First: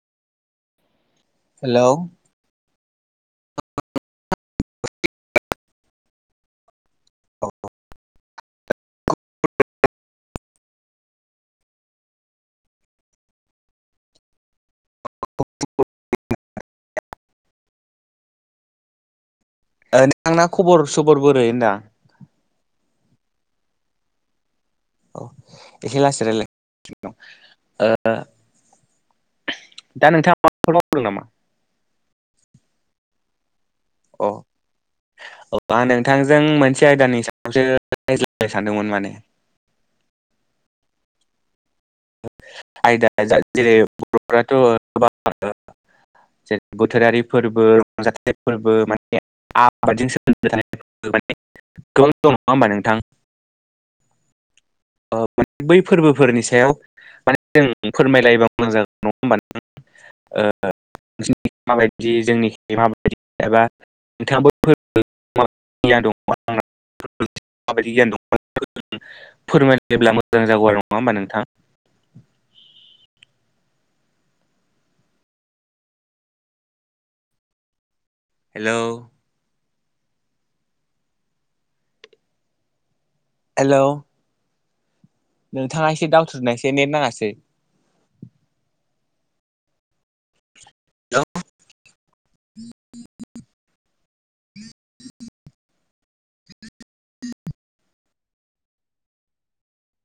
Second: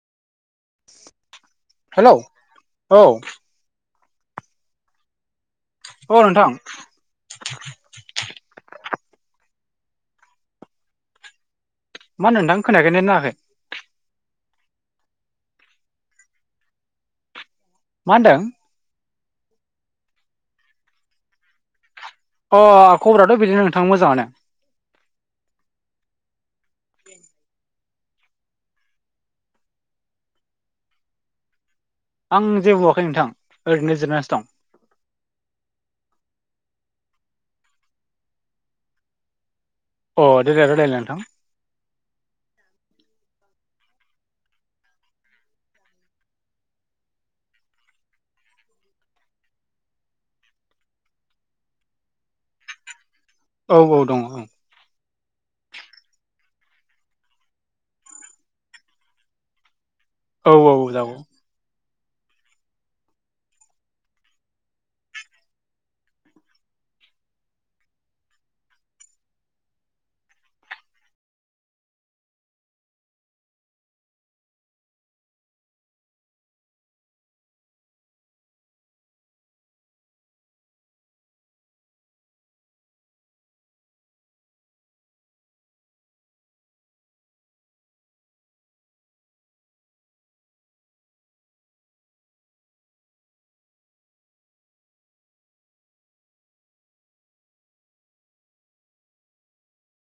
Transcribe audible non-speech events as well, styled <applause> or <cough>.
Hello औ। औ नोंथां। मा होनदों नोंथां खोनायाखै नेट नाङाखै? मा होनदों? ए नोंथां ना खबर सबर बोरै होनदां? अ खबराथ' बिदिनो नोंथां मोजां आनो। औ एसे लासै रायज्लाय थिग दं ओ दा नोंथाङा माबाफोर मावदों नामा? आं जेबो मावाखै नोंथां ओरैनो अ जिरायनानैसो दं। औ आं नोंथांजों मोनसे आयदानि सायावसो रायज्लायनो सानदोंमोन माने। अ दे रायलायलाय नोंथां। आयदा जेरै बर'फ्राथ' गोबां ओ जेरै बोथोरारि फोरबो रंजाथाइ फोरबो माने आबादजों सोमोन्दो थानाय माने गोबां दं नङा होमबा नोंथां। औ औ दंङ ओं। ओ माने बै फोरबोफोरनि सायाव माने जों फोरमायलायोबा मोजां जागोन। नङा होमबा औ नोंथां औ जागौ ओ <unintelligible> मालाय बिदि जोंनिखि माबायदि एबा नोंथाङाबो फोर <unintelligible> फोरमायलाय। जेब्ला मोजां जागौ आरो नङा होमबा नोंथां। हेलौ। हेलौ। नोंथाङा एसे दावथ्रुदनायसाय नेट नाङासै। हेलौ। <unintelligible>